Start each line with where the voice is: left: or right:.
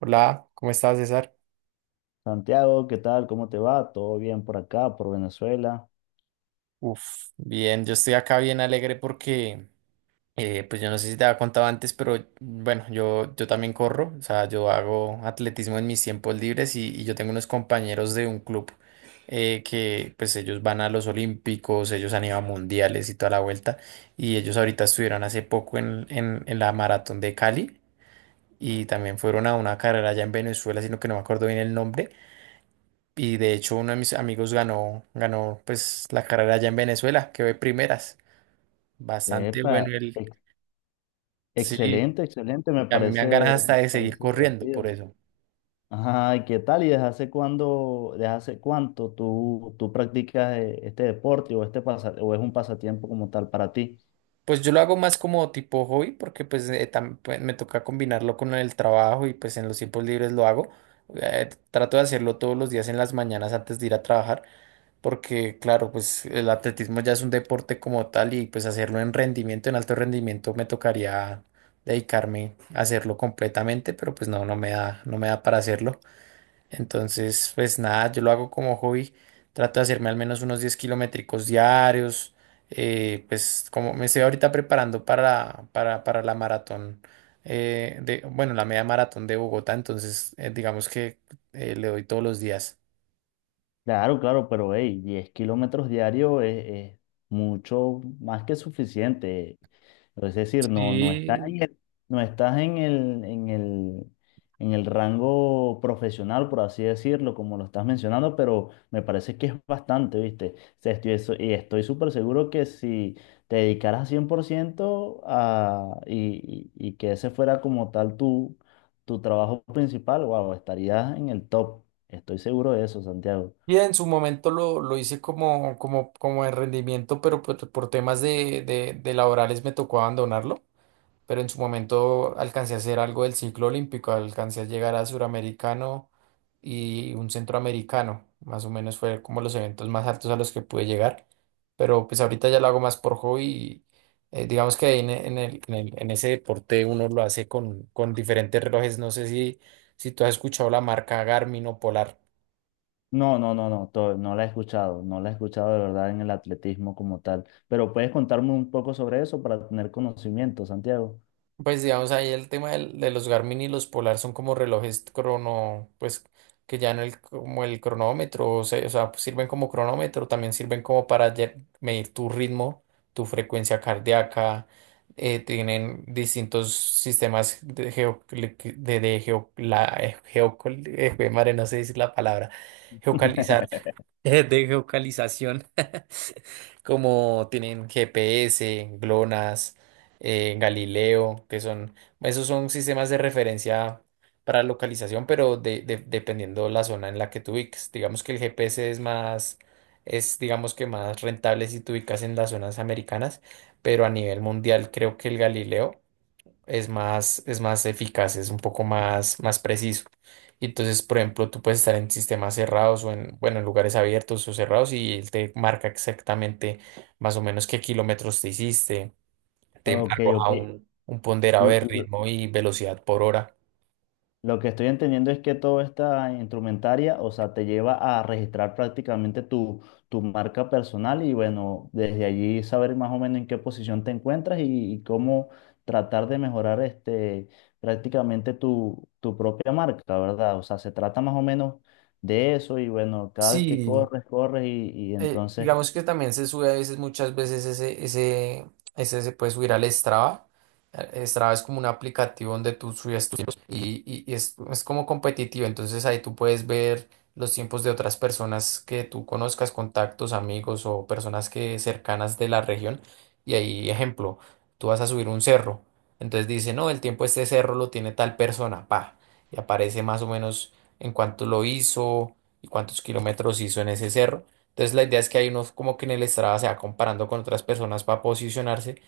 right: Hola, ¿cómo estás, César?
left: Santiago, ¿qué tal? ¿Cómo te va? ¿Todo bien por acá, por Venezuela?
right: Uf, bien, yo estoy acá bien alegre porque, pues yo no sé si te había contado antes, pero bueno, yo también corro, o sea, yo hago atletismo en mis tiempos libres y yo tengo unos compañeros de un club que pues ellos van a los Olímpicos, ellos han ido a mundiales y toda la vuelta, y ellos ahorita estuvieron hace poco en la maratón de Cali, y también fueron a una carrera allá en Venezuela, sino que no me acuerdo bien el nombre. Y de hecho uno de mis amigos ganó, ganó pues la carrera allá en Venezuela, que de primeras. Bastante
left: Epa,
right: bueno él.
left: ex-
right: Sí,
left: excelente, excelente,
right: a mí me dan ganas hasta
left: me
right: de seguir
left: parece
right: corriendo por
left: divertido.
right: eso.
left: Ajá, ¿y qué tal? ¿Y desde hace cuándo, desde hace cuánto tú practicas este deporte o este o es un pasatiempo como tal para ti?
right: Pues yo lo hago más como tipo hobby porque pues, pues, me toca combinarlo con el trabajo y pues en los tiempos libres lo hago. Trato de hacerlo todos los días en las mañanas antes de ir a trabajar, porque claro, pues el atletismo ya es un deporte como tal y pues hacerlo en rendimiento, en alto rendimiento, me tocaría dedicarme a hacerlo completamente, pero pues no, no me da, no me da para hacerlo. Entonces, pues nada, yo lo hago como hobby, trato de hacerme al menos unos 10 kilométricos diarios, pues como me estoy ahorita preparando para la maratón. Bueno, la media maratón de Bogotá, entonces digamos que le doy todos los días.
left: Claro, claro, pero hey, 10 kilómetros diarios es mucho más que suficiente. Es decir, no estás
right: Sí.
left: en no estás en en el rango profesional, por así decirlo, como lo estás mencionando, pero me parece que es bastante, ¿viste? O sea, estoy, eso- y estoy súper seguro que si te dedicaras 100% a, y que ese fuera como tal tu trabajo principal, wow, estarías en el top. Estoy seguro de eso, Santiago.
right: Y en su momento lo hice como en rendimiento, pero por temas de laborales me tocó abandonarlo. Pero en su momento alcancé a hacer algo del ciclo olímpico, alcancé a llegar a suramericano y un centroamericano. Más o menos fue como los eventos más altos a los que pude llegar. Pero pues ahorita ya lo hago más por hobby. Y, digamos que ahí en el, en el- en ese deporte uno lo hace con diferentes relojes. No sé si, si tú has escuchado la marca Garmin o Polar.
left: No, no, no, no. No la he escuchado, no la he escuchado de verdad en el atletismo como tal, pero puedes contarme un poco sobre eso para tener conocimiento, Santiago.
right: Pues digamos ahí el de los Garmin y los Polar son como relojes crono, pues que ya no el, como el cronómetro, o sea, sirven como cronómetro, también sirven como para medir tu ritmo, tu frecuencia cardíaca, tienen distintos sistemas de, geo, jue madre, no sé decir la palabra, geocalizar, de geocalización, como tienen GPS, GLONASS, Galileo, que son, esos son sistemas de referencia para localización, pero dependiendo la zona en la que te ubiques. Digamos que el GPS es más, es digamos que más rentable si te ubicas en las zonas americanas, pero a nivel mundial creo que el Galileo es más eficaz, es un poco más, más preciso. Y entonces, por ejemplo, tú puedes estar en sistemas cerrados o en, bueno, en lugares abiertos o cerrados y él te marca exactamente más o menos qué kilómetros te hiciste, te
left: Ok,
right: arroja
left: ok.
right: un ponderado
left: L-
right: de
left: l-
right: ritmo y velocidad por hora.
left: Lo que estoy entendiendo es que toda esta instrumentaria, o sea, te lleva a registrar prácticamente tu marca personal y bueno, desde allí saber más o menos en qué posición te encuentras y cómo tratar de mejorar este, prácticamente tu propia marca, ¿verdad? O sea, se trata más o menos de eso y bueno, cada vez que
right: Sí,
left: corres, corres y entonces
right: digamos que también se sube a veces, muchas veces ese se puede subir al Strava. Strava es como un aplicativo donde tú subes tus tiempos y es como competitivo. Entonces ahí tú puedes ver los tiempos de otras personas que tú conozcas, contactos, amigos o personas que cercanas de la región. Y ahí, ejemplo, tú vas a subir un cerro. Entonces dice, no, el tiempo de este cerro lo tiene tal persona, pa. Y aparece más o menos en cuánto lo hizo y cuántos kilómetros hizo en ese cerro. Entonces la idea es que hay uno como que en el Strava se va comparando con otras personas para posicionarse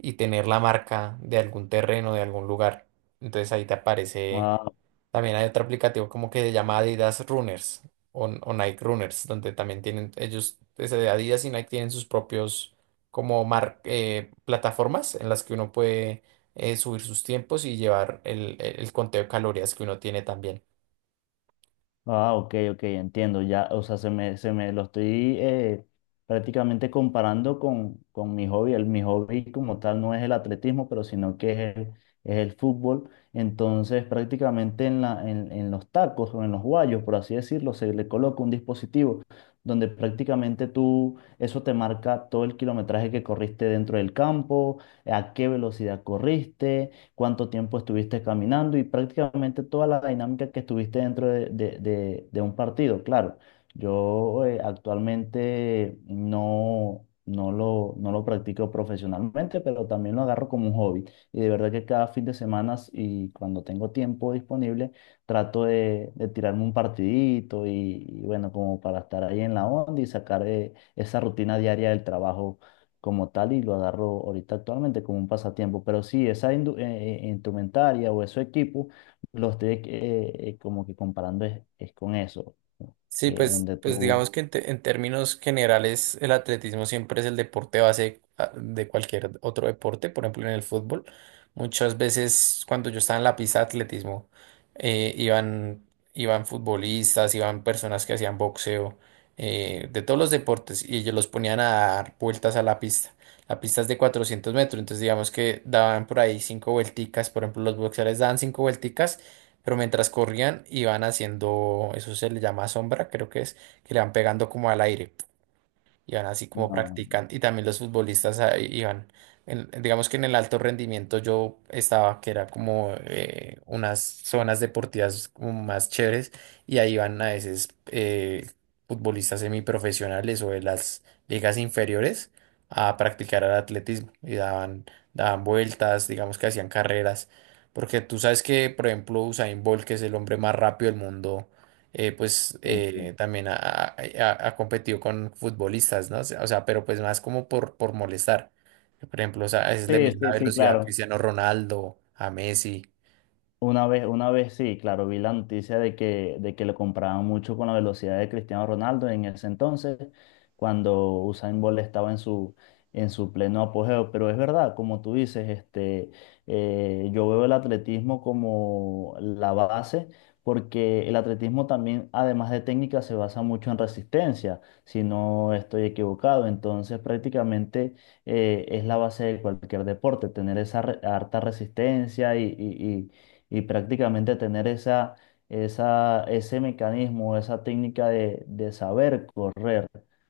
right: y tener la marca de algún terreno, de algún lugar. Entonces ahí te aparece,
left: ah.
right: también hay otro aplicativo como que se llama Adidas Runners o Nike Runners, donde también tienen ellos, desde Adidas y Nike tienen sus propios como plataformas en las que uno puede subir sus tiempos y llevar el conteo de calorías que uno tiene también.
left: Ah, ok, ok, entiendo. Ya, o sea, se me lo estoy prácticamente comparando con mi hobby. El, mi hobby como tal no es el atletismo, pero sino que es el fútbol. Entonces, prácticamente en en los tacos o en los guayos, por así decirlo, se le coloca un dispositivo donde prácticamente tú, eso te marca todo el kilometraje que corriste dentro del campo, a qué velocidad corriste, cuánto tiempo estuviste caminando y prácticamente toda la dinámica que estuviste dentro de, de un partido. Claro, yo actualmente no lo practico profesionalmente, pero también lo agarro como un hobby. Y de verdad que cada fin de semana y cuando tengo tiempo disponible, trato de tirarme un partidito y bueno, como para estar ahí en la onda y sacar esa rutina diaria del trabajo como tal y lo agarro ahorita actualmente como un pasatiempo. Pero sí, esa instrumentaria o esos equipo los estoy como que comparando es con eso, ¿no?
right: Sí, pues,
left: Donde
right: pues
left: tú...
right: digamos que en términos generales el atletismo siempre es el deporte base ah, de cualquier otro deporte, por ejemplo en el fútbol. Muchas veces cuando yo estaba en la pista de atletismo, eh, iban, iban futbolistas, iban personas que hacían boxeo, de todos los deportes y ellos los ponían a dar vueltas a la pista. La pista es de 400 metros, entonces digamos que daban por ahí cinco vuelticas, por ejemplo los boxeadores daban cinco vuelticas. Pero mientras corrían, iban haciendo, eso se le llama sombra, creo que es, que le van pegando como al aire, iban así como
left: No,
right: practican. Y también los futbolistas ah, iban, digamos que en el alto rendimiento yo estaba, que era como unas zonas deportivas como más chéveres, y ahí iban a veces futbolistas semiprofesionales o de las ligas inferiores a practicar el atletismo y daban, daban vueltas, digamos que hacían carreras. Porque tú sabes que, por ejemplo, Usain Bolt, que es el hombre más rápido del mundo,
left: sí, sí,
right: también ha competido con futbolistas, ¿no? Pero pues más como por molestar. Por ejemplo, o sea, a veces le
left: sí,
right: mide la
left: sí, sí,
right: velocidad a
left: claro.
right: Cristiano Ronaldo, a Messi.
left: Una vez sí, claro, vi la noticia de que lo comparaban mucho con la velocidad de Cristiano Ronaldo en ese entonces, cuando Usain Bolt estaba en su pleno apogeo. Pero es verdad, como tú dices, este, yo veo el atletismo como la base, porque el atletismo también, además de técnica, se basa mucho en resistencia, si no estoy equivocado. Entonces, prácticamente es la base de cualquier deporte, tener esa harta resistencia y prácticamente tener ese mecanismo, esa técnica de saber correr.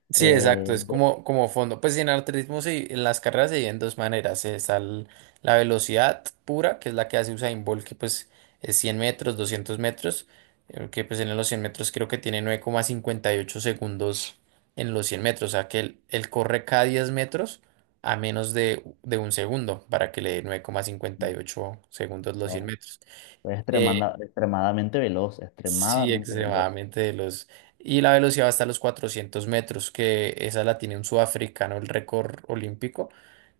right: Sí, exacto,
left: eh,
right: es
left: de-
right: como, como fondo. Pues en atletismo en las carreras se dividen en dos maneras. La velocidad pura, que es la que hace Usain Bolt, que pues es 100 metros, 200 metros, que pues en los 100 metros creo que tiene 9,58 segundos en los 100 metros, o sea que él corre cada 10 metros a menos de un segundo para que le dé 9,58 segundos los 100
left: no,
right: metros.
left: es
right: Eh,
left: extremadamente veloz,
right: Sí,
left: extremadamente veloz.
right: extremadamente veloz. Y la velocidad va hasta los 400 metros, que esa la tiene un sudafricano, el récord olímpico,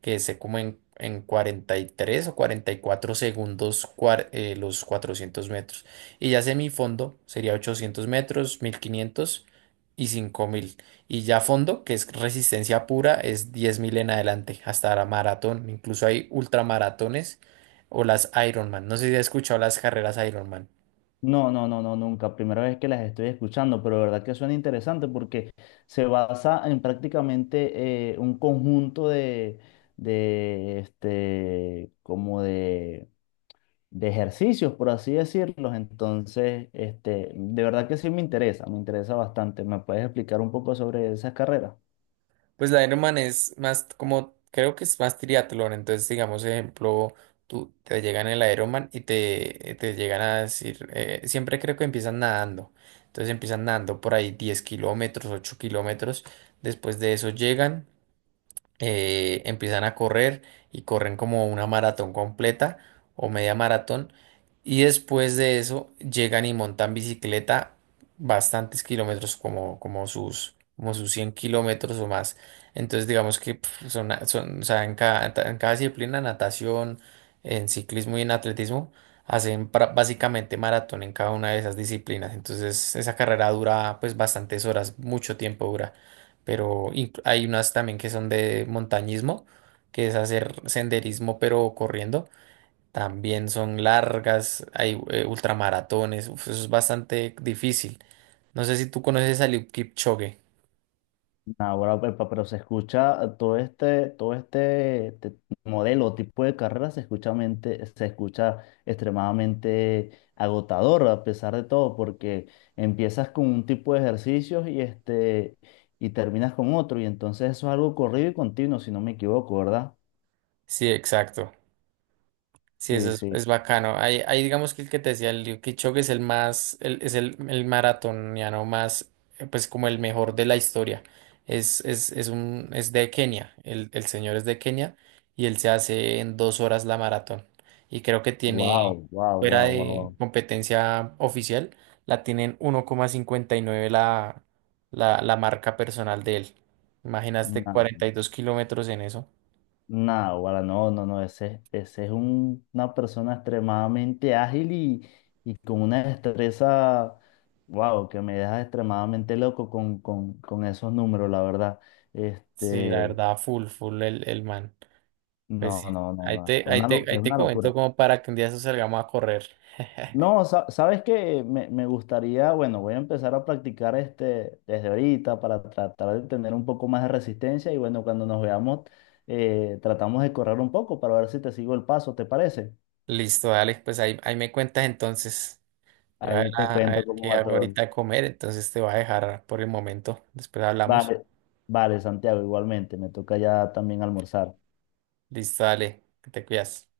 right: que se como en 43 o 44 segundos los 400 metros. Y ya semifondo sería 800 metros, 1500 y 5000. Y ya fondo, que es resistencia pura, es 10.000 en adelante, hasta la maratón. Incluso hay ultramaratones o las Ironman. No sé si has escuchado las carreras Ironman.
left: No, no, no, no, nunca. Primera vez que las estoy escuchando, pero de verdad que suena interesante porque se basa en prácticamente un conjunto de, este, como de ejercicios, por así decirlos. Entonces, este, de verdad que sí me interesa bastante. ¿Me puedes explicar un poco sobre esas carreras?
right: Pues la Ironman es más como, creo que es más triatlón, entonces digamos, ejemplo, tú te llegan el Ironman y te llegan a decir, siempre creo que empiezan nadando, entonces empiezan nadando por ahí 10 kilómetros, 8 kilómetros, después de eso llegan empiezan a correr y corren como una maratón completa o media maratón y después de eso llegan y montan bicicleta bastantes kilómetros como, como sus 100 kilómetros o más. Entonces digamos que pf, son, son, o sea, en cada disciplina, natación, en ciclismo y en atletismo, hacen básicamente maratón en cada una de esas disciplinas. Entonces esa carrera dura pues bastantes horas, mucho tiempo dura, pero hay unas también que son de montañismo, que es hacer senderismo pero corriendo. También son largas, hay ultramaratones, uf, eso es bastante difícil. No sé si tú conoces a Eliud Kipchoge.
left: Ahora, pepa, pero se escucha todo este, todo modelo, tipo de carrera, se escucha, se escucha extremadamente agotador a pesar de todo, porque empiezas con un tipo de ejercicios y este... Y terminas con otro, y entonces eso es algo corrido y continuo, si no me equivoco, ¿verdad?
right: Sí, exacto. Sí, eso
left: Sí, sí.
right: es bacano. Ahí digamos que el que te decía, el Liu Kipchoge es el más, es el maratoniano más, pues como el mejor de la historia. Es de Kenia, el señor es de Kenia y él se hace en 2 horas la maratón. Y creo que tiene,
left: Wow, wow,
right: fuera
left: wow,
right: de
left: wow.
right: competencia oficial, la tienen 1,59 la marca personal de él. Imaginaste
left: No,
right: 42 kilómetros en eso.
left: no, guara, no, no, no, ese, una persona extremadamente ágil y con una destreza, wow, que me deja extremadamente loco con esos números, la verdad.
right: Sí, la
left: Este,
right: verdad, full, full el man. Pues sí,
left: no, no, no,
right: ahí
left: no,
right: te, ahí
left: una,
right: te,
left: es
right: ahí te
left: una
right: comento
left: locura.
right: como para que un día de salgamos a correr.
left: No, sabes que me gustaría, bueno, voy a empezar a practicar este desde ahorita para tratar de tener un poco más de resistencia y bueno, cuando nos veamos, tratamos de correr un poco para ver si te sigo el paso, ¿te parece?
right: Listo, dale, pues ahí me cuentas entonces. Yo voy a ver,
left: Ahí te
right: a
left: cuento
right: ver
left: cómo
right: qué
left: va
right: hago
left: todo.
right: ahorita de comer, entonces te voy a dejar por el momento. Después hablamos.
left: Vale, vale, Santiago, igualmente, me toca ya también almorzar.
right: Listo, dale, que te cuidas.